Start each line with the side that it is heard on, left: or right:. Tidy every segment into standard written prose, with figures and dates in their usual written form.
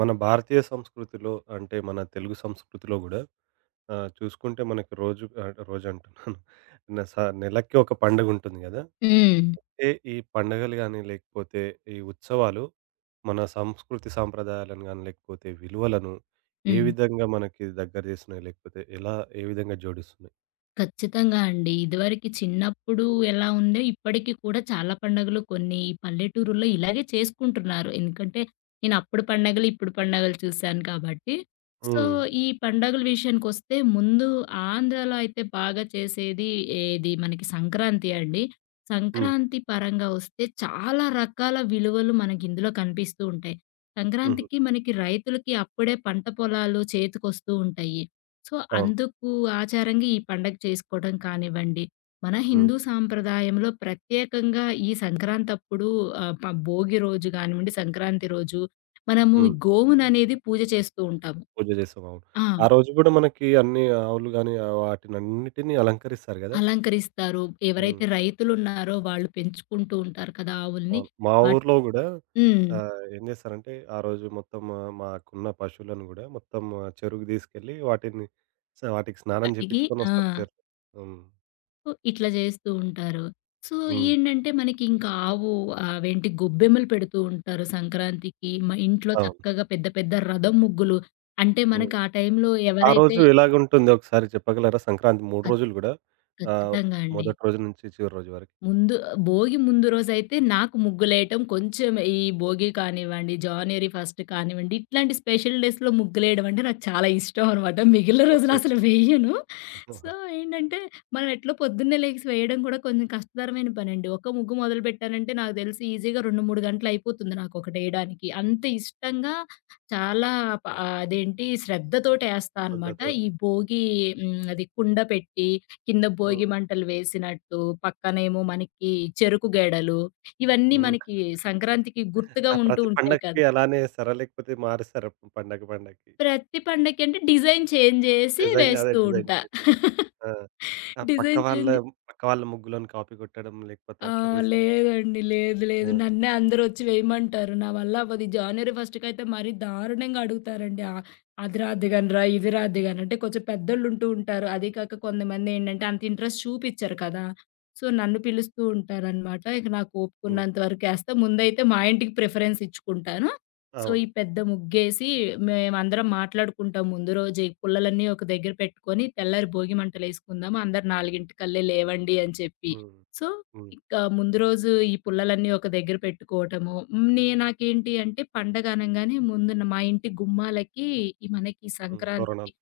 right: మన భారతీయ సంస్కృతిలో అంటే మన తెలుగు సంస్కృతిలో గూడా చూసుకుంటే మనకి రోజు రోజు అంటున్నాను. న స నెలకి ఒక పండుగుంటుంది గదా!
left: హ్మ్.
right: అయితే ఈ పండగలు గాని, లేకపోతే ఈ ఉత్సవాలు మన సంస్కృతి సాంప్రదాయాలను గాని, లేకపోతే విలువలను ఏ
left: హ్మ్.
right: విధంగా మనకి దగ్గర జేస్తున్నాయి? లేకపోతే ఏ విధంగా జోడిస్తున్నాయి?
left: ఖచ్చితంగా అండి. ఇదివరకి చిన్నప్పుడు ఎలా ఉందో ఇప్పటికి కూడా చాలా పండగలు కొన్ని ఈ పల్లెటూరుల్లో ఇలాగే చేసుకుంటున్నారు. ఎందుకంటే నేను అప్పుడు పండగలు, ఇప్పుడు పండగలు చూసాను కాబట్టి. సో,
right: హ్మ్.
left: ఈ పండగల విషయానికొస్తే ముందు ఆంధ్రాలో అయితే బాగా చేసేది ఏది మనకి సంక్రాంతి అండి.
right: హ్మ్.
left: సంక్రాంతి పరంగా వస్తే చాలా రకాల విలువలు మనకిందులో కనిపిస్తూ ఉంటాయి.
right: హుహు.
left: సంక్రాంతికి మనకి రైతులకి అప్పుడే పంట పొలాలు చేతికొస్తూ ఉంటాయి. సో,
right: అవును.
left: అందుకు ఆచారంగా ఈ పండగ చేసుకోవడం కానివ్వండి, మన
right: హ్మ్.
left: హిందూ సాంప్రదాయంలో ప్రత్యేకంగా ఈ సంక్రాంతప్పుడు ఆహ్, ప భోగి రోజు గానివ్వండి, సంక్రాంతి రోజు మనము ఈ
right: హ్మ్.
left: గోవుననేది పూజ చేస్తూ ఉంటాము.
right: పూజ జేస్తాం. అవును.
left: ఆ!
right: ఆ రోజు గూడా మనకి అన్ని ఆవులు గాని, వాటినన్నిటిని అలంకరిస్తారు గదా!
left: అలంకరిస్తారు.
right: హ్మ్.
left: ఎవరైతే రైతులున్నారో వాళ్ళు పెంచుకుంటూ ఉంటారు కదా ఆవుల్ని.
right: అవును. మా
left: వాట్
right: ఊర్లో గూడా
left: హ్మ్.
right: ఏం జేస్తారంటే, ఆ రోజు మొత్తం మాకున్న పశువులను గూడా మొత్తం చెరువుకి తీసుకెళ్ళి వాటిని వాటికి స్నానం
left: కడిగి. ఆ!
right: జేపిచ్చుకొనొస్తారు చెరువులో. హ్మ్.
left: సో, ఇట్లా జేస్తూ ఉంటారు. సో,
right: హ్మ్.
left: ఏంటంటే మనకి ఇంకా ఆవు అవేంటి గొబ్బెమ్మలు పెడుతూ ఉంటారు సంక్రాంతికి. మ ఇంట్లో
right: అవును.
left: చక్కగా పెద్ద పెద్ద రథం ముగ్గులు. అంటే
right: హ్మ్.
left: మనకి ఆ టైంలో
right: ఆ
left: ఎవరైతే
right: రోజు ఎలాగుంటుందో ఒకసారి చెప్పగలరా? సంక్రాంతి 3
left: ఖ
right: రోజులు గూడా ఆహ్,
left: ఖచ్చితంగా అండి.
right: మొదటి రోజు నుంచి చివరి రోజు వరకు.
left: ముందు భోగి ముందు రోజైతే నాకు ముగ్గులేయటం కొంచెం, ఈ భోగి కానివ్వండి, జనవరి ఫస్ట్ కానివ్వండి, ఇట్లాంటి స్పెషల్ డేస్‌లో ముగ్గులేయడం అంటే నాకు చాలా ఇష్టం అనమాట. మిగిలిన రోజులు
right: ఓకే.
left: అసలు వేయను. సో, ఏంటంటే మనం ఎట్లో పొద్దున్నే లెగిసి వేయడం కూడా కొంచెం కష్టతరమైన పనండి. ఒక ముగ్గు మొదలుపెట్టానంటే నాకు తెలిసి ఈజీగా 2, 3 గంటలు అయిపోతుంది నాకొకటేయడానికి. అంత ఇష్టంగా, చాలా ప అదేంటి శ్రద్ధతోటేస్తా అనమాట. ఈ
right: శ్రద్ధతోటి.
left: భోగి, హ్మ్, అది కుండ పెట్టి కింద భోగి
right: హ్మ్.
left: మంటలు వేసినట్టు, పక్కనేమో మనకి చెరుకు గడలు, ఇవన్నీ
right: హ్మ్.
left: మనకి సంక్రాంతికి గుర్తుగా
right: ఆ!
left: ఉంటూ
right: ప్రతి
left: ఉంటాయి
right: పండగకి
left: కదా!
right: అలానే ఏస్తారా? లేకపోతే మారుస్తారా పండగ పండగకి?
left: ప్రతి పండక్కి అంటే డిజైన్ చేంజ్ చేసి
right: డిజైన్ అదే
left: వేస్తూ
right: డిజైన్
left: ఉంటా.
right: చేంజ్. ఆ! ఆ పక్క
left: డిజైన్
right: వాళ్ళ
left: చేంజ్.
right: పక్క వాళ్ళ ముగ్గులోని కాపీ కొట్టడం లేకపోతే
left: ఆ!
right: అట్లా చేశారు.
left: లేదండి. లేదు. లేదు.
right: ఆ!
left: నన్నే అందరొచ్చి వేయమంటారు. నా వల్ల అవ్వదు. ఈ జనవరి ఫస్ట్‌కయితే మరీ దారుణంగా అడుగుతారండి. అది రాద్ది గానిరా, ఇది రాద్ది గాని అంటే కొంచెం పెద్దోళ్ళుంటూ ఉంటారు. అది కాక కొంతమందేంటంటే అంత ఇంట్రెస్ట్ చూపిచ్చరు కదా! సో, నన్ను పిలుస్తూ ఉంటారనమాట. ఇక నాకు
right: హ్మ్.
left: ఓపికున్నంత వరకేస్తా. ముందైతే మా ఇంటికి ప్రిఫరెన్స్ ఇచ్చుకుంటాను. సో, ఈ
right: అవును.
left: పెద్ద ముగ్గేసి మేమందరం మాట్లాడుకుంటాం ముందు రోజే. పుల్లలన్నీ ఒక దగ్గర పెట్టుకొని తెల్లారి భోగి మంటలేసుకుందాం. అందరు 4కి లేవండి అని చెప్పి.
right: హ్మ్.
left: సో,
right: హ్మ్.
left: ఇక ముందు రోజు ఈ పుల్లలన్నీ ఒక దగ్గర పెట్టుకోవటము. హ్మ్. నాకేంటి అంటే పండగ అనంగానే ముందున మా ఇంటి గుమ్మాలకి ఈ మనకి
right: హ్మ్.
left: సంక్రాంతికి
right: తోరణాలు.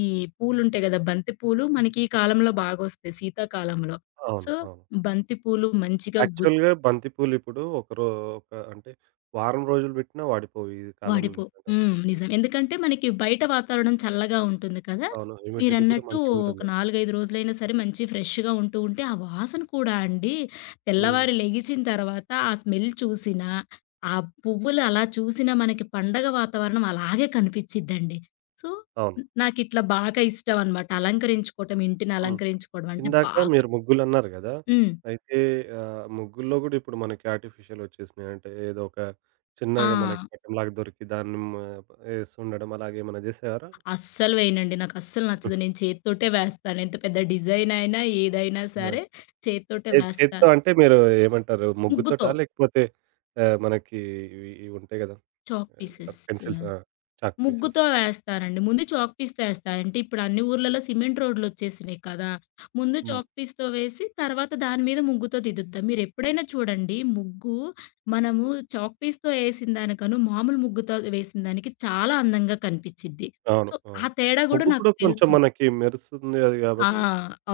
left: ఈ పూలుంటాయి గదా! బంతి పూలు మనకి ఈ కాలంలో బాగొస్తాయి శీతాకాలంలో. సో,
right: అవును. అవును.
left: బంతి పూలు మంచిగా గు
right: యాక్చువల్‌గా బంతిపూలు ఇప్పుడు ఒక అంటే వారం రోజులు పెట్టినా వాడిపోవు ఈ కాలంలో
left: వాడిపో
right: నిజంగా.
left: హ్మ్. నిజం. ఎందుకంటే మనకి బయట వాతావరణం చల్లగా ఉంటుంది కదా!
right: అవును. హ్యూమిడిటీ కూడా
left: మీరన్నట్టు ఒక
right: మంచిగుంటుంది.
left: 4, 5 రోజులైనా సరే మంచి ఫ్రెష్‌గా ఉంటూ ఉంటే ఆ వాసన కూడా అండి,
right: హ్మ్.
left: తెల్లవారి లెగిచిన తర్వాత ఆ స్మెల్ చూసినా, ఆ పువ్వులు అలా చూసినా మనకి పండగ వాతావరణం అలాగే కనిపిచ్చిద్దండి. సో,
right: అవును.
left: నాకిట్లా బాగా ఇష్టం అనమాట. అలంకరించుకోవటం, ఇంటిని
right: హ్మ్.
left: అలంకరించుకోవడం అంటే
right: ఇందాక
left: బాగా.
right: మీరు ముగ్గులన్నారు గదా!
left: హ్మ్.
right: అయితే ముగ్గుల్లో గూడా ఇప్పుడు మనకి ఆర్టిఫిషియల్ వచ్చేసినాయి. అంటే ఏదో ఒక
left: ఆ!
right: చిన్నగా మనకి పటంలాగా దొరికి దాన్ని మ ఏస్తుండడం అలాగేమన్నా జేసేవారా?
left: అస్సలు వేయనండి. నాకస్సలు నచ్చదు. నేను చేత్తోటే వేస్తాను. ఎంత పెద్ద డిజైన్ అయినా, ఏదైనా
right: ఆ!
left: సరే చేత్తోటే
right: ఏది చేత్తో
left: వేస్తాను.
right: అంటే మీరు ఏమంటారు?
left: ముగ్గుతో.
right: ముగ్గుతోటా? లేకపోతే మనకి ఇవి ఇవి ఉంటాయి గదా!
left: చాక్
right: ఏమంటారు?
left: పీసెస్.
right: పెన్సిల్స్ ఆ! Chalk pieces.
left: ముగ్గుతో వేస్తానండి. ముందు చాక్ పీస్‌తో ఏస్తా. అంటే ఇప్పుడు అన్ని ఊర్లలో సిమెంట్ రోడ్‌లొచ్చేసినాయి కదా! ముందు
right: హ్మ్.
left: చాక్ పీస్‌తో వేసి, తర్వాత దాని మీద ముగ్గుతో దిద్దుతా. మీరెప్పుడైనా చూడండి ముగ్గు మనము
right: హ్మ్.
left: చాక్ పీస్‌తో ఏసిన దానికను మామూలు ముగ్గుతో వేసిన దానికి చాలా అందంగా కనిపిచ్చిద్ది.
right: అవును.
left: సో, ఆ
right: అవును.
left: తేడా గూడా
right: ముగ్గు
left: నాకు
right: కూడా కొంచెం
left: తెలుసు.
right: మనకి మెరుస్తుంది అది
left: ఆ!
right: గాబట్టి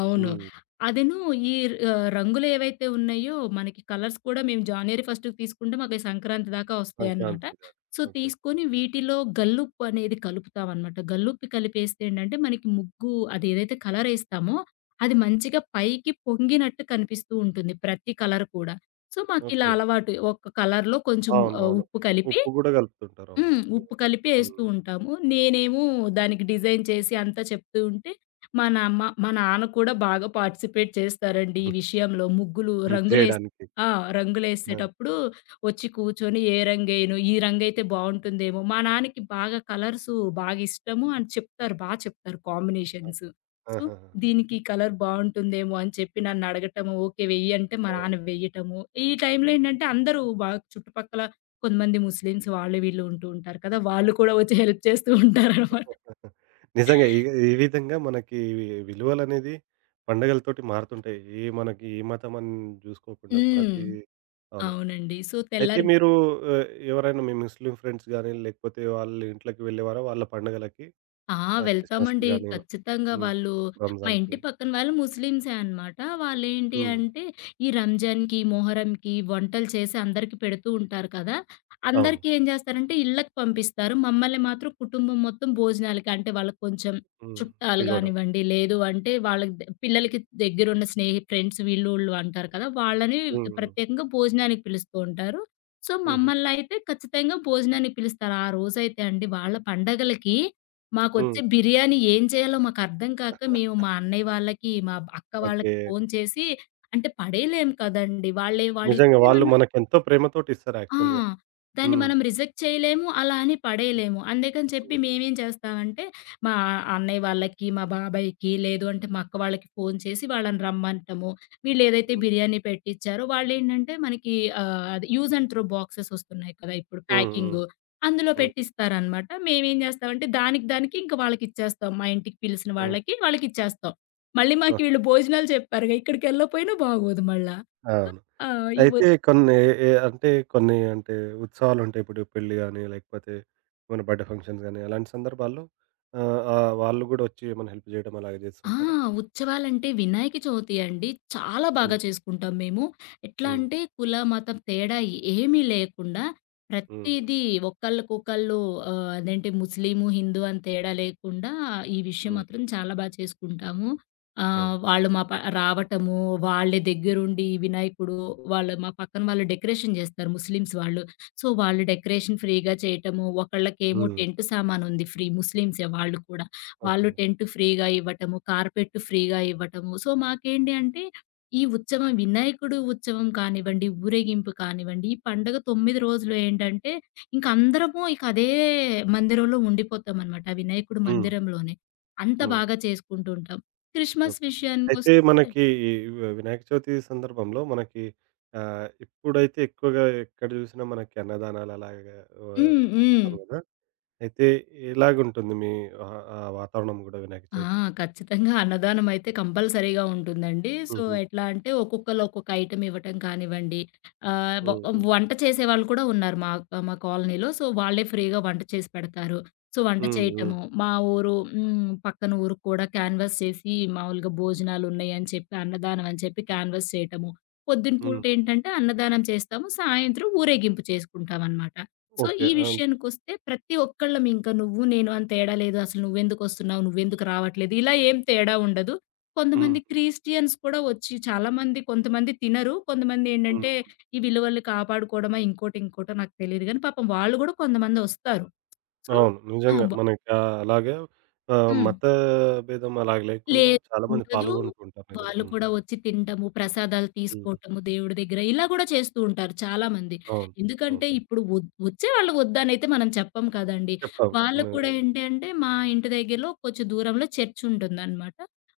left: అవును.
right: హ్మ్.
left: అదీను. ఈ రంగులేవైతే ఉన్నాయో, మనకి కలర్స్ కూడా మేము జాన్వరి ఫస్ట్‌కి తీసుకుంటే, మాకు సంక్రాంతి దాకా వస్తాయన్నమాట.
right: సంక్రాంతి దాకా.
left: So,
right: okay.
left: తీసుకొని వీటిలో గల్లుప్పు అనేది కలుపుతామన్నమాట. గల్లుప్పి కలిపేస్తే ఏంటంటే, మనకి ముగ్గు అదేదైతే కలరేస్తామో, అది మంచిగా పైకి పొంగినట్టు కనిపిస్తూ ఉంటుంది ప్రతి కలర్ కూడా. సో, మాకిలా
right: ఓకే.
left: అలవాటు. ఒక కలర్‌లో కొంచెం
right: అవునవును.
left: ఉప్పు కలిపి,
right: ఉప్పు గూడా కలుపుతుంటారు. అవును.
left: హ్మ్,
right: నిజం.
left: ఉప్పు కలిపి ఏస్తూ
right: హ్మ్.
left: ఉంటాము. నేనేమో దానికి డిజైన్ చేసి అంతా చెప్తూ ఉంటే, మా నాన్న కూడా బాగా పార్టిసిపేట్ చేస్తారండి ఈ విషయంలో. ముగ్గులు
right: హెల్ప్
left: రంగులేస్.
right: జేయడానికి.
left: ఆ!
right: ఆ!
left: రంగులేసేటప్పుడు వచ్చి కూర్చొని ఏ రంగేయను, ఈ రంగైతే బావుంటుందేమో. మా నాన్నకి బాగా కలర్సు బాగా ఇష్టము అని చెప్తారు. బా చెప్తారు కాంబినేషన్స్. సో,
right: ఆహాహా!
left: దీనికి కలర్ బావుంటుందేమో అని చెప్పి నన్నడగటము, ఓకే వెయ్యి అంటే మా
right: ఆ!
left: నాన్న వెయ్యటము. ఈ టైంలో ఏంటంటే అందరూ బాగా చుట్టుపక్కల కొంతమంది ముస్లిమ్స్ వాళ్ళు వీళ్ళు ఉంటూ ఉంటారు కదా! వాళ్ళు కూడా వచ్చి హెల్ప్ చేస్తూ ఉంటారనమాట.
right: నిజంగా ఈ ఈ విధంగా మనకి విలువలనేది పండగలతోటి మారుతుంటాయి. ఏ మనకి ఏ మతం అని చూసుకోకుండా
left: హ్మ్.
right: ప్రతి అవును.
left: అవునండి. సో,
right: అయితే
left: తెల్లారి.
right: మీరు ఎవరైనా మీ ముస్లిం ఫ్రెండ్స్ గాని, లేకపోతే వాళ్ళ ఇంట్లోకి వెళ్ళేవారా? వాళ్ళ పండుగలకి
left: ఆ!
right: క్రిస్మస్‌కి
left: వెళ్తామండి.
right: గాని,
left: ఖచ్చితంగా
right: హ్మ్.
left: వాళ్ళు మా ఇంటి
right: రంజాన్‌కి.
left: పక్కన వాళ్ళు ముస్లిమ్సే అనమాట. వాళ్ళేంటి
right: హ్మ్.
left: అంటే ఈ రంజాన్‌కి, మొహరంకి వంటలు చేసి అందరికి పెడుతూ ఉంటారు కదా!
right: అవును.
left: అందరికీ ఏం చేస్తారంటే ఇళ్ళకి పంపిస్తారు. మమ్మల్ని మాత్రం కుటుంబం మొత్తం భోజనాలకి, అంటే వాళ్ళకి కొంచెం
right: హ్మ్.
left: చుట్టాలు
right: పిలవడం.
left: గానివ్వండి, లేదు అంటే వాళ్ళకి పిల్లలకి దగ్గరున్న స్నేహి ఫ్రెండ్స్ వీళ్ళు అంటారు కదా! వాళ్ళని
right: హ్మ్. హ్మ్.
left: ప్రత్యేకంగా భోజనానికి పిలుస్తూ ఉంటారు. సో,
right: హుహు.
left: మమ్మల్నయితే ఖచ్చితంగా భోజనానికి పిలుస్తారు. ఆ రోజైతే అండి వాళ్ళ పండగలకి మాకొచ్చే
right: హ్మ్.
left: బిర్యానీ ఏం చేయాలో మాకర్థం కాక, మేము మా అన్నయ్య వాళ్ళకి, మా అక్క వాళ్ళకి
right: ఓకే.
left: ఫోను చేసి అంటే పడేయలేం కదండీ! వాళ్ళే
right: నిజంగా
left: వాళ్ళిచ్చింది
right: వాళ్ళు
left: మన.
right: మనకెంతో ప్రేమతోటి ఇస్తారు
left: ఆ!
right: యాక్చువల్‌గా.
left: దాన్ని
right: హ్మ్.
left: మనం రిజెక్ట్ చేయలేము. అలా అని
right: హ్మ్.
left: పడేయలేము. అందుకని చెప్పి
right: హ్మ్.
left: మేమేం చేస్తామంటే, మా అన్నయ్య వాళ్ళకి, మా బాబాయికి, లేదు అంటే మా అక్క వాళ్ళకి ఫోను చేసి వాళ్ళని రమ్మంటాము. వీళ్ళేదైతే
right: హ్మ్.
left: బిర్యానీ పెట్టిచ్చారో వాళ్ళేంటంటే మనకి అది యూజ్ అండ్ త్రో బాక్సెస్ వస్తున్నాయి కదా! ఇప్పుడు
right: హ్మ్.
left: ప్యాకింగు. అందులో
right: హ్మ్.
left: పెట్టిస్తారనమాట. మేమేం చేస్తామంటే దానికి దానికి ఇంక వాళ్ళకిచ్చేస్తాం. మా ఇంటికి పిలిసిన
right: హ్మ్.
left: వాళ్ళకి, వాళ్ళకిచ్చేస్తాం. మళ్ళీ
right: ఆ!
left: మాకు వీళ్ళు భోజనాలు చెప్పారుగా ఇక్కడికెళ్ళకపోయినా బాగోదు మళ్ళా.
right: ఆ!
left: సో, ఆహ్, ఇవ
right: అయితే కొన్ని ఏ అంటే కొన్ని అంటే ఉత్సవాలుంటాయి. ఇప్పుడు పెళ్లి గాని, లేకపోతే మన బర్త్‌డే ఫంక్షన్స్ గాని, అలాంటి సందర్భాల్లో ఆహ్, ఆహ్, వాళ్ళు గూడా వచ్చి ఏమైనా హెల్ప్ జేయడం అలాగే
left: ఆ!
right: జేస్తుంటారా?
left: ఉత్సవాలంటే వినాయక చవితి అండి. చాలా బాగా
right: హ్మ్.
left: చేసుకుంటాం మేము. ఎట్లా
right: హ్మ్.
left: అంటే కుల, మతం తేడా ఏమీ లేకుండా
right: హ్మ్.
left: ప్రతీదీ ఒకళ్ళకొకళ్ళు అదేంటి ముస్లిము, హిందూ అని తేడా లేకుండా ఈ విషయం
right: హ్మ్.
left: మాత్రం చాలా బా చేసుకుంటాము.
right: అదే.
left: వాళ్ళు మా ప రావటము, వాళ్ళ దగ్గరుండి వినాయకుడు వాళ్ళు మా పక్కన వాళ్ళు డెకరేషన్ జేస్తారు ముస్లిమ్స్ వాళ్ళు. సో, వాళ్ళు డెకరేషన్ ఫ్రీగా చేయటము, ఒకళ్ళకేమో
right: హ్మ్.
left: టెంట్ సామానుంది ఫ్రీ ముస్లిమ్సే వాళ్ళు కూడా. వాళ్ళు
right: ఓకే.
left: టెంట్ ఫ్రీగా ఇవ్వటము, కార్పెట్ ఫ్రీగా ఇవ్వటము. సో, మాకేంటి అంటే ఈ ఉత్సవం వినాయకుడు ఉత్సవం కానివ్వండి, ఊరేగింపు కానివ్వండి, ఈ పండగ 9 రోజులు ఏంటంటే ఇంక అందరము ఇక అదే మందిరంలో ఉండిపోతామనమాట. ఆ వినాయకుడు
right: హ్మ్.
left: మందిరంలోనే. అంత
right: హ్మ్.
left: బాగా చేసుకుంటూ ఉంటాం. Christmas
right: okay. అయితే
left: విషయానికొస్తే
right: మనకి ఈ వినాయక చవితి సందర్భంలో మనకి ఇప్పుడైతే ఎక్కువగా ఎక్కడ జూసినా మనకి అన్నదానాలు అలాగా
left: హ్మ్. హ్మ్.
right: ఇస్తారు గదా! అయితే ఎలాగుంటుంది మీ ఆ వాతావరణం గూడా వినాయక
left: ఆ!
right: చవితికి?
left: ఖచ్చితంగా అన్నదానమైతే కంపల్సరీగా ఉంటుందండి. సో,
right: హుహు.
left: ఎట్లా అంటే ఒక్కొక్కళ్ళు ఒక్కొక్క ఐటెమ్ ఇవ్వటం కానివ్వండి, ఆహ్, వ
right: హ్మ్. హ్మ్.
left: వంట చేసేవాళ్ళు కూడా ఉన్నారు మా మా కాలనీలో. సో, వాళ్ళే ఫ్రీగా వంట చేసి పెడతారు. సో, వంట
right: హ్మ్. హ్మ్. హ్మ్.
left: చేయటము, మా ఊరు, హ్మ్, పక్కన ఊరికి కూడా క్యాన్వాస్ చేసి మామూలుగా భోజనాలున్నాయని చెప్పి, అన్నదానం అని చెప్పి క్యాన్వాస్ చేయటము. పొద్దున
right: హ్మ్.
left: పూట ఏంటంటే అన్నదానం చేస్తాము. సాయంత్రం ఊరేగింపు చేసుకుంటామనమాట. So,
right: okay.
left: ఈ
right: ఆ!
left: విషయానికొస్తే ప్రతి ఒక్కళ్ళం ఇంక నువ్వు, నేను అని తేడా లేదు. అసలు నువ్వెందుకొస్తున్నావు? నువ్వెందుకు రావట్లేదు? ఇలా ఏం తేడా ఉండదు. కొంతమంది
right: హ్మ్.
left: క్రిస్టియన్స్ కూడా వచ్చి చాలామంది కొంతమంది తినరు. కొంతమంది
right: హ్మ్.
left: ఏంటంటే, ఈ విలువల్ని కాపాడుకోవడమా ఇంకోటి, ఇంకోటో నాకు తెలీదు గానీ పాపం వాళ్ళు గూడా కొంతమందొస్తారు. సో,
right: అవును.
left: ఆ!
right: నిజంగా
left: బ
right: మనకి అలాగే
left: హ్మ్.
right: మత భేదం అలాగ లేకుండా
left: లేదు.
right: చాలా మంది
left: ఉండదు.
right: పాల్గొంటూ ఉంటారు నిజంగా.
left: వాళ్ళు
right: హ్మ్.
left: కూడా వచ్చి తినటము, ప్రసాదాలు
right: హ్మ్.
left: తీసుకోవటము దేవుడి దగ్గర ఇలా గూడా చేస్తూ ఉంటారు చాలామంది.
right: అవును. అవును.
left: ఎందుకంటే ఇప్పుడు వచ్చేవాళ్ళు వద్దనైతే మనం చెప్పం కదండీ.
right: చెప్పావు.
left: వాళ్ళకి
right: హ్మ్.
left: కూడా ఏంటి అంటే మా ఇంటి దగ్గరలో కొంచెం దూరంలో చర్చ్ ఉంటుందనమాట.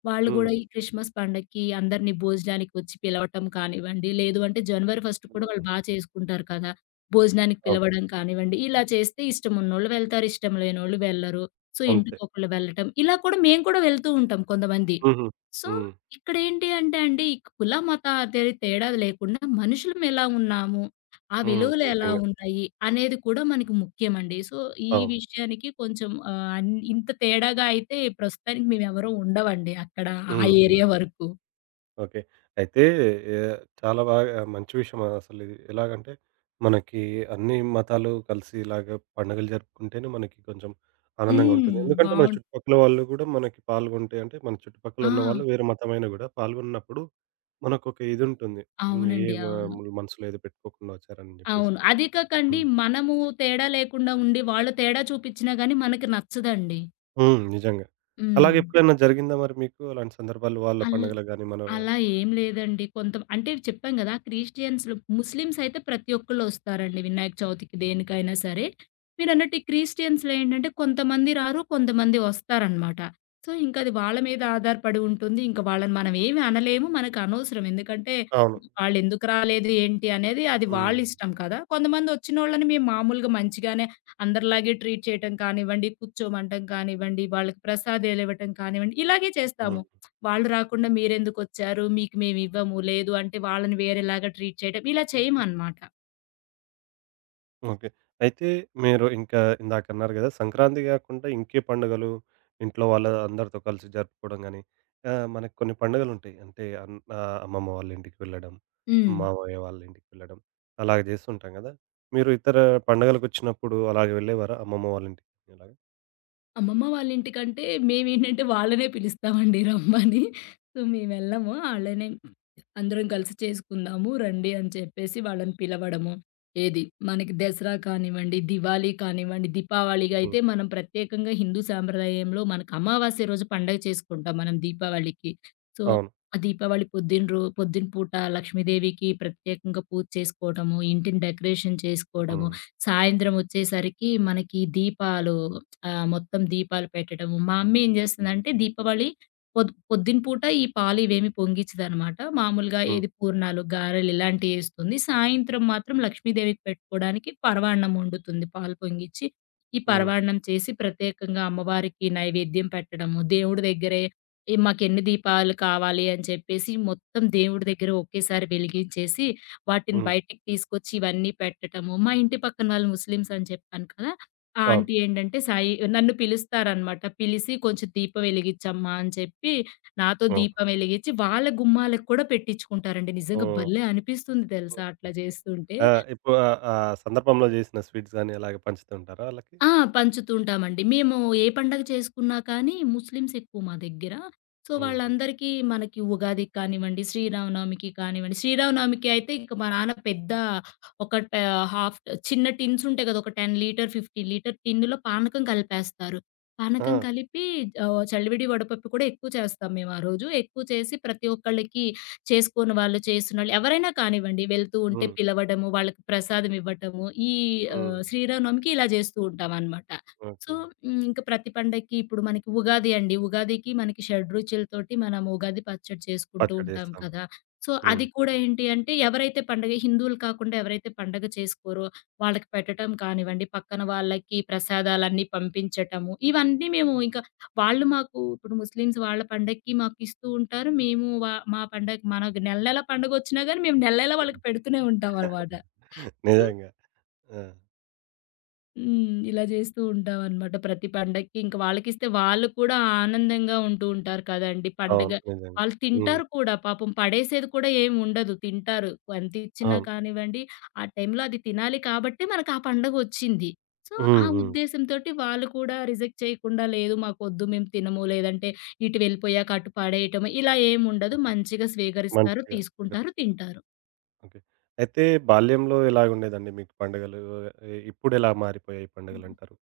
left: వాళ్ళు
right: హ్మ్.
left: గూడా ఈ క్రిస్మస్ పండగకి అందరిని భోజనానికి వచ్చి పిలవటం కానివ్వండి, లేదు అంటే జనవరి ఫస్ట్ కూడా వాళ్ళు
right: హ్మ్.
left: బా చేసుకుంటారు కదా! భోజనానికి
right: అవును.
left: పిలవడం కానివ్వండి, ఇలా చేస్తే ఇష్టమున్నోళ్ళు వెళ్తారు, ఇష్టం లేనోళ్ళు వెళ్ళరు. సో,
right: అంతే.
left: ఇంటికొకళ్ళు వెళ్ళటం. ఇలా కూడా మేము కూడా వెళ్తూ ఉంటాం కొంతమంది.
right: హుహు.
left: సో,
right: హ్మ్.
left: ఇక్కడేంటి అంటే అండి, ఈ కుల, మత అదే తేడా లేకుండా మనుషులం ఎలా ఉన్నాము, ఆ
right: హ్మ్.
left: విలువలు ఎలా
right: నిజంగా.
left: ఉన్నాయి అనేది కూడా మనకి ముఖ్యమండి. సో, ఈ
right: అవును.
left: విషయానికి కొంచెం అన్ ఇంత తేడాగా అయితే ప్రస్తుతానికి మేమెవరం ఉండవండి అక్కడ ఆ
right: హ్మ్. హ్మ్.
left: ఏరియా వరకు.
right: ఓకే. అయితే చాలా బాగా మంచి విషయం అసలిది. ఎలాగంటే మనకి అన్ని మతాలు కలిసి ఇలాగ పండుగలు జరుపుకుంటేనే మనకి కొంచెం ఆనందంగా ఉంటుంది.
left: హ్మ్.
right: ఎందుకంటే మన
left: బావుం
right: చుట్టుపక్కల వాళ్ళు గూడా మనకి పాల్గొంటే అంటే మన చుట్టుపక్కల
left: ఆ!
right: ఉన్నవాళ్ళు వేరే మతమైనా గూడా పాల్గొన్నప్పుడు మనకొక ఇదుంటుంది. హ్మ్.
left: అవునండి.
right: ఏం
left: అవును.
right: మనసులో ఏదో పెట్టుకోకుండా వచ్చారని జెప్పేసి.
left: అవును. అది కాకండి
right: హ్మ్.
left: మనము తేడా లేకుండా ఉండి వాళ్ళు తేడా చూపిచ్చినా గాని మనకి నచ్చదండి.
right: హ్మ్. నిజంగా. అలాగే
left: హ్మ్.
right: ఎప్పుడైనా జరిగిందా మరి మీకు అలాంటి సందర్భాలు వాళ్ళ
left: అల్
right: పండుగలకు గాని మన
left: అలా ఏం లేదండి. కొంత అంటే చెప్పాం గదా! క్రిస్టియన్స్‌లు ముస్లిమ్స్ అయితే ప్రతి ఒక్కళ్ళు ఒస్తారండి వినాయక చవితికి దేనికైనా సరే. మీరన్నట్టు ఈ క్రిస్టియన్స్‌లో ఏంటంటే కొంతమంది రారు, కొంతమంది ఒస్తారనమాట. సో, ఇంకది వాళ్ళ మీద ఆధారపడి ఉంటుంది. ఇంక వాళ్ళని మనం ఏమి అనలేము. మనకనవసరం. ఎందుకంటే
right: అవును.
left: వాళ్ళెందుకు రాలేదు ఏంటి అనేది అది
right: హ్మ్.
left: వాళ్ళిష్టం కదా! కొంతమంది ఒచ్చినోళ్ళని మేము మామూలుగా మంచిగానే అందరిలాగే ట్రీట్ చేయటం కానివ్వండి, కూర్చోమంటం కానివ్వండి, వాళ్ళకి ప్రసాదాలివ్వటం కానివ్వండి, ఇలాగే చేస్తాము.
right: హ్మ్.
left: వాళ్ళు రాకుండా మీరెందుకొచ్చారు? మీకు మేమివ్వము. లేదు అంటే వాళ్ళని వేరేలాగా ట్రీట్ చేయడం. ఇలా చేయమనమాట.
right: ఓకే. అయితే మీరు ఇంకా ఇందాకన్నారు గదా! సంక్రాంతి గాకుండా ఇంకే పండుగలు ఇంట్లో వాళ్ళ అందరితో కలిసి జరుపుకోవడం గానీ, మనకు కొన్ని పండుగలుంటాయి. అంటే అమ్మమ్మ వాళ్ళ ఇంటికి వెళ్ళడం,
left: హ్మ్.
right: మామయ్య వాళ్ళ ఇంటికి వెళ్ళడం అలాగ జేస్తుంటాం గదా! మీరు ఇతర పండుగలకొచ్చినప్పుడు అలాగే వెళ్ళేవారా అమ్మమ్మ వాళ్ళ ఇంటికి ఇలాగ?
left: అమ్మమ్మ వాళ్ళింటికంటే మేమేంటంటే వాళ్ళనే పిలుస్తామండి రమ్మని. సో, మేమెళ్ళము. ఆళ్ళనే అందరం కలిసి చేసుకుందాము రండి అని చెప్పేసి వాళ్ళని పిలవడము. ఏది మనకి దసరా కానివ్వండి, దివాళీ కానివ్వండి, దీపావళికి
right: హ్మ్.
left: అయితే మనం ప్రత్యేకంగా హిందూ సాంప్రదాయంలో మనకు అమావాస్య రోజు పండగ చేసుకుంటాం మనం దీపావళికి. సో,
right: అవును.
left: ఆ దీపావళి పొద్దున పొద్దున పూట లక్ష్మీదేవికి ప్రత్యేకంగా పూజ చేసుకోవడము, ఇంటిని డెకరేషన్ చేసుకోవడము,
right: హ్మ్.
left: సాయంత్రం వచ్చేసరికి మనకి దీపాలు. ఆ! మొత్తం దీపాలు పెట్టడము. మా అమ్మ ఏం జేస్తదంటే దీపావళి పొద్దున పూట ఈ పాలు ఇవేమి పొంగిచ్చదనమాట. మామూలుగా
right: హ్మ్.
left: ఏది పూర్ణాలు, గారెలు ఇలాంటియి ఏస్తుంది. సాయంత్రం మాత్రం లక్ష్మీదేవికి పెట్టుకోవడానికి పరవాన్నం వండుతుంది పాలు పొంగిచ్చి. ఈ
right: హ్మ్.
left: పరవాన్నం చేసి ప్రత్యేకంగా అమ్మవారికి నైవేద్యం పెట్టడము. దేవుడి దగ్గరే ఈ మాకెన్ని దీపాలు కావాలి అని చెప్పేసి మొత్తం దేవుడి దగ్గర ఒకేసారి వెలిగించేసి వాటిని
right: హ్మ్.
left: బయటికి తీసుకొచ్చి ఇవన్నీ పెట్టటము. మా ఇంటి పక్కన వాళ్ళు ముస్లిమ్స్ అని చెప్పాను కదా! ఆ
right: అవును.
left: ఆంటీ ఏంటంటే నన్ను పిలుస్తారనమాట. పిలిసి "కొంచెం దీపం వెలిగిచ్చమ్మా" అని చెప్పి నాతో
right: ఓహ్!
left: దీపం వెలిగిచ్చి వాళ్ళ గుమ్మాలకు కూడా పెట్టించుకుంటారండి. నిజంగా
right: ఓహ్!
left: భలే అనిపిస్తుంది తెలుసా అట్లా చేస్తుంటే.
right: ఆ! ఇప్పుడు ఆ ఆ సందర్భంలో జేసిన స్వీట్స్ గానీ అలాగే పంచుతుంటారా ఆళ్ళకి?
left: ఆ! పంచుతూ ఉంటామండి. మేము ఏ పండగ చేసుకున్నా కానీ ముస్లిమ్స్ ఎక్కువ మా దగ్గర. సో,
right: హుహు.
left: వాళ్ళందరికీ మనకి ఉగాదికి కానివ్వండి, శ్రీరామనవమికి కానివ్వండి, శ్రీరామనవమికి అయితే ఇంక మా నాన్న పెద్ద ఒక ట హాఫ్ చిన్న టిన్స్ ఉంటాయి కదా! ఒక 10 లీటర్, 15 లీటర్ టిన్నులో పానకం కలిపేస్తారు.
right: ఆ!
left: పానకం కలిపి చలివిడి వడపప్పు కూడా ఎక్కువ చేస్తాం మేము ఆ రోజు. ఎక్కువ చేసి ప్రతి ఒక్కళ్ళకి చేసుకోని వాళ్ళు, చేసినోళ్ళు ఎవరైనా కానివ్వండి వెళ్తూ ఉంటే
right: హ్మ్.
left: పిలవడము, వాళ్ళకి ప్రసాదం ఇవ్వటము, ఈ
right: హ్మ్.
left: శ్రీరామనవమికి ఇలా చేస్తూ ఉంటామనమాట. So,
right: okay.
left: హ్మ్, ఇంక ప్రతి పండక్కి ఇప్పుడు మనకి ఉగాది అండి. ఉగాదికి మనకి షడ్రుచులతోటి మనం ఉగాది పచ్చడి చేసుకుంటూ ఉంటాం
right: పచ్చడేస్తాం.
left: కదా! సో,
right: హ్మ్.
left: అది కూడా ఏంటి అంటే ఎవరైతే పండగ హిందువులు కాకుండా ఎవరైతే పండగ చేసుకోరో వాళ్ళకి పెట్టటం కానివ్వండి, పక్కన వాళ్ళకి ప్రసాదాలన్నీ పంపించటము, ఇవన్నీ మేము ఇంక వాళ్ళు మాకు ఇప్పుడు ముస్లిమ్స్ వాళ్ళ పండగకి మాకిస్తూ ఉంటారు. మేము వా మా పండగకి మన నెల నెల పండగొచ్చినా గాని మేము నెల నెలా వాళ్ళకి పెడుతూనే ఉంటామనమాట. సో,
right: నిజంగా. ఆ!
left: హ్మ్. ఇలా జేస్తూ ఉంటామనమాట ప్రతి పండక్కి. ఇంక వాళ్ళకిస్తే వాళ్ళు కూడా ఆనందంగా ఉంటూ ఉంటారు కదండీ పండగ.
right: అవును. నిజంగా.
left: వాళ్ళు
right: హ్మ్.
left: తింటారు కూడా పాపం పడేసేది కూడా ఏమి ఉండదు. తింటారు. ఎంతిచ్చినా
right: అవును.
left: కానివ్వండి, ఆ టైంలో అది తినాలి కాబట్టే మనకు ఆ పండగొచ్చింది. సో, ఆ
right: హ్మ్. హ్మ్.
left: ఉద్దేశంతోటి వాళ్ళు కూడా రిజెక్ట్ చేయకుండా లేదు మాకొద్దు మేము తినము, లేదంటే ఇటు వెళ్ళిపోయాక అటు పడేయటము ఇలా ఏముండదు. మంచిగా స్వీకరిస్తారు,
right: మంచిగా కుదిరి
left: తీసుకుంటారు, తింటారు.
right: ఓకే. అయితే బాల్యంలో ఎలాగుండేదండి మీకు పండుగలు? ఇప్పుడెలా మారిపోయాయి పండుగలంటారు?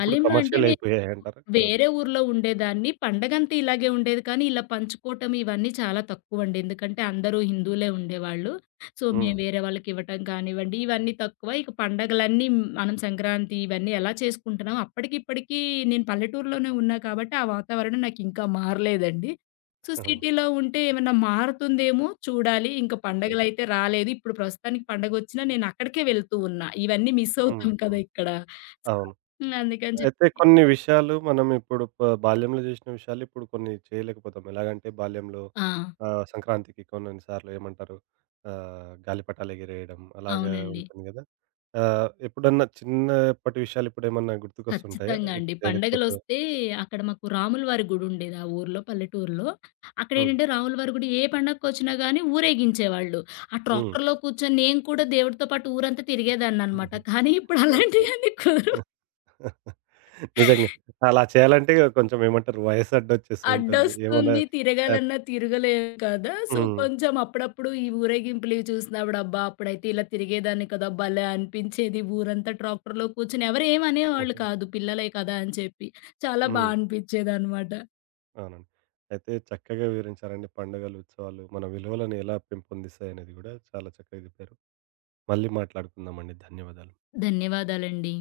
right: ఇప్పుడు
left: అంటే
right: కమర్షియల్ అయిపోయాయంటారా? ఆ!
left: వేరే ఊర్లో ఉండేదాన్ని. పండగంతా ఇలాగే ఉండేది. కానీ, ఇలా పంచుకోవటం ఇవన్నీ చాలా తక్కువండి. ఎందుకంటే, అందరూ హిందువులే ఉండేవాళ్ళు. సో,
right: హ్మ్.
left: మేము వేరే వాళ్ళకివ్వటం కానివ్వండి, ఇవన్నీ తక్కువ. ఇక పండగలన్నీ మనం సంక్రాంతి ఇవన్నీ ఎలా చేసుకుంటున్నామో, అప్పటికిప్పటికీ నేను పల్లెటూరులోనే ఉన్నా కాబట్టి, ఆ వాతావరణం నాకింకా మారలేదండి. సో, సిటీలో ఉంటే ఏమన్నా మారుతుందేమో చూడాలి. ఇంక
right: చూడు.
left: పండగలైతే రాలేదు. ఇప్పుడు ప్రస్తుతానికి పండగొచ్చినా నేనక్కడికే వెళ్తూ ఉన్నా. ఇవన్నీ మిస్
right: హ్మ్.
left: అవుతాం
right: హ్మ్.
left: కదా ఇక్కడ. సో,
right: అవును.
left: అందుకని చెప్పి.
right: అయితే కొన్ని విషయాలు మనం ఇప్పుడు బాల్యంలో జేసిన విషయాలు ఇప్పుడు కొన్ని చేయలేకపోతాం. ఎలాగంటే బాల్యంలో
left: ఆ!
right: సంక్రాంతికి కొన్నిసార్లు ఏమంటారు గాలిపటాలెగిరేయడం అలాగా
left: అవునండి.
right: ఉంటుంది గదా! ఎప్పుడన్నా చిన్నప్పటి విషయాలు ఇప్పుడేమన్నా గుర్తుకొస్తుంటాయా?
left: ఖచ్చితంగా అండి.
right: ఇప్పుడు చేయలేకపోతున్నాం
left: పండగలొస్తే అక్కడ మాకు రాములవారి గుడుండేది ఆ ఊర్లో, పల్లెటూరులో.
right: హ్మ్.
left: అక్కడేంటంటే రాములవారి గుడి ఏ పండగకొచ్చినా గానీ ఊరేగించేవాళ్ళు. ఆ
right: హ్మ్.
left: ట్రాక్టర్‌లో కూర్చొని నేను కూడా దేవుడితో పాటు ఊరంతా తిరిగేదాన్ననమాట. కానీ ఇప్పుడు
right: ఓకే.
left: అలాంటియన్నీ కుదరవు.
right: నిజంగా. అలా చేయాలంటే కొంచెం ఏమంటారు వయసు అడ్డొచ్చేస్తూ ఉంటుంది. ఏమన్నా
left: అడ్డొస్తుంది.
right: ఆహ్,
left: తిరగాలన్నా తిరగలేము కదా! సో,
right: హ్మ్.
left: కొంచెం అప్పుడప్పుడు ఈ ఊరేగింపులివి చూసినప్పుడు అబ్బా! అప్పుడైతే ఇలా తిరిగేదాన్ని కదా! భలే అనిపించేది. ఊరంతా ట్రాక్టర్‌లో కూర్చొని ఎవరేమనేవాళ్ళు కాదు. పిల్లలే కదా! అని చెప్పి. చాలా బా
right: హ్మ్.
left: అనిపిచ్చేదనమాట.
right: అవునండి. అయితే చక్కగా వివరించారండి పండుగలు, ఉత్సవాలు మన విలువలను ఎలా పెంపొందిస్తాయనేది గూడా చాలా చక్కగా జెప్పారు. మళ్ళీ మాట్లాడుకుందామండి. ధన్యవాదాలు.
left: ధన్యవాదాలండి.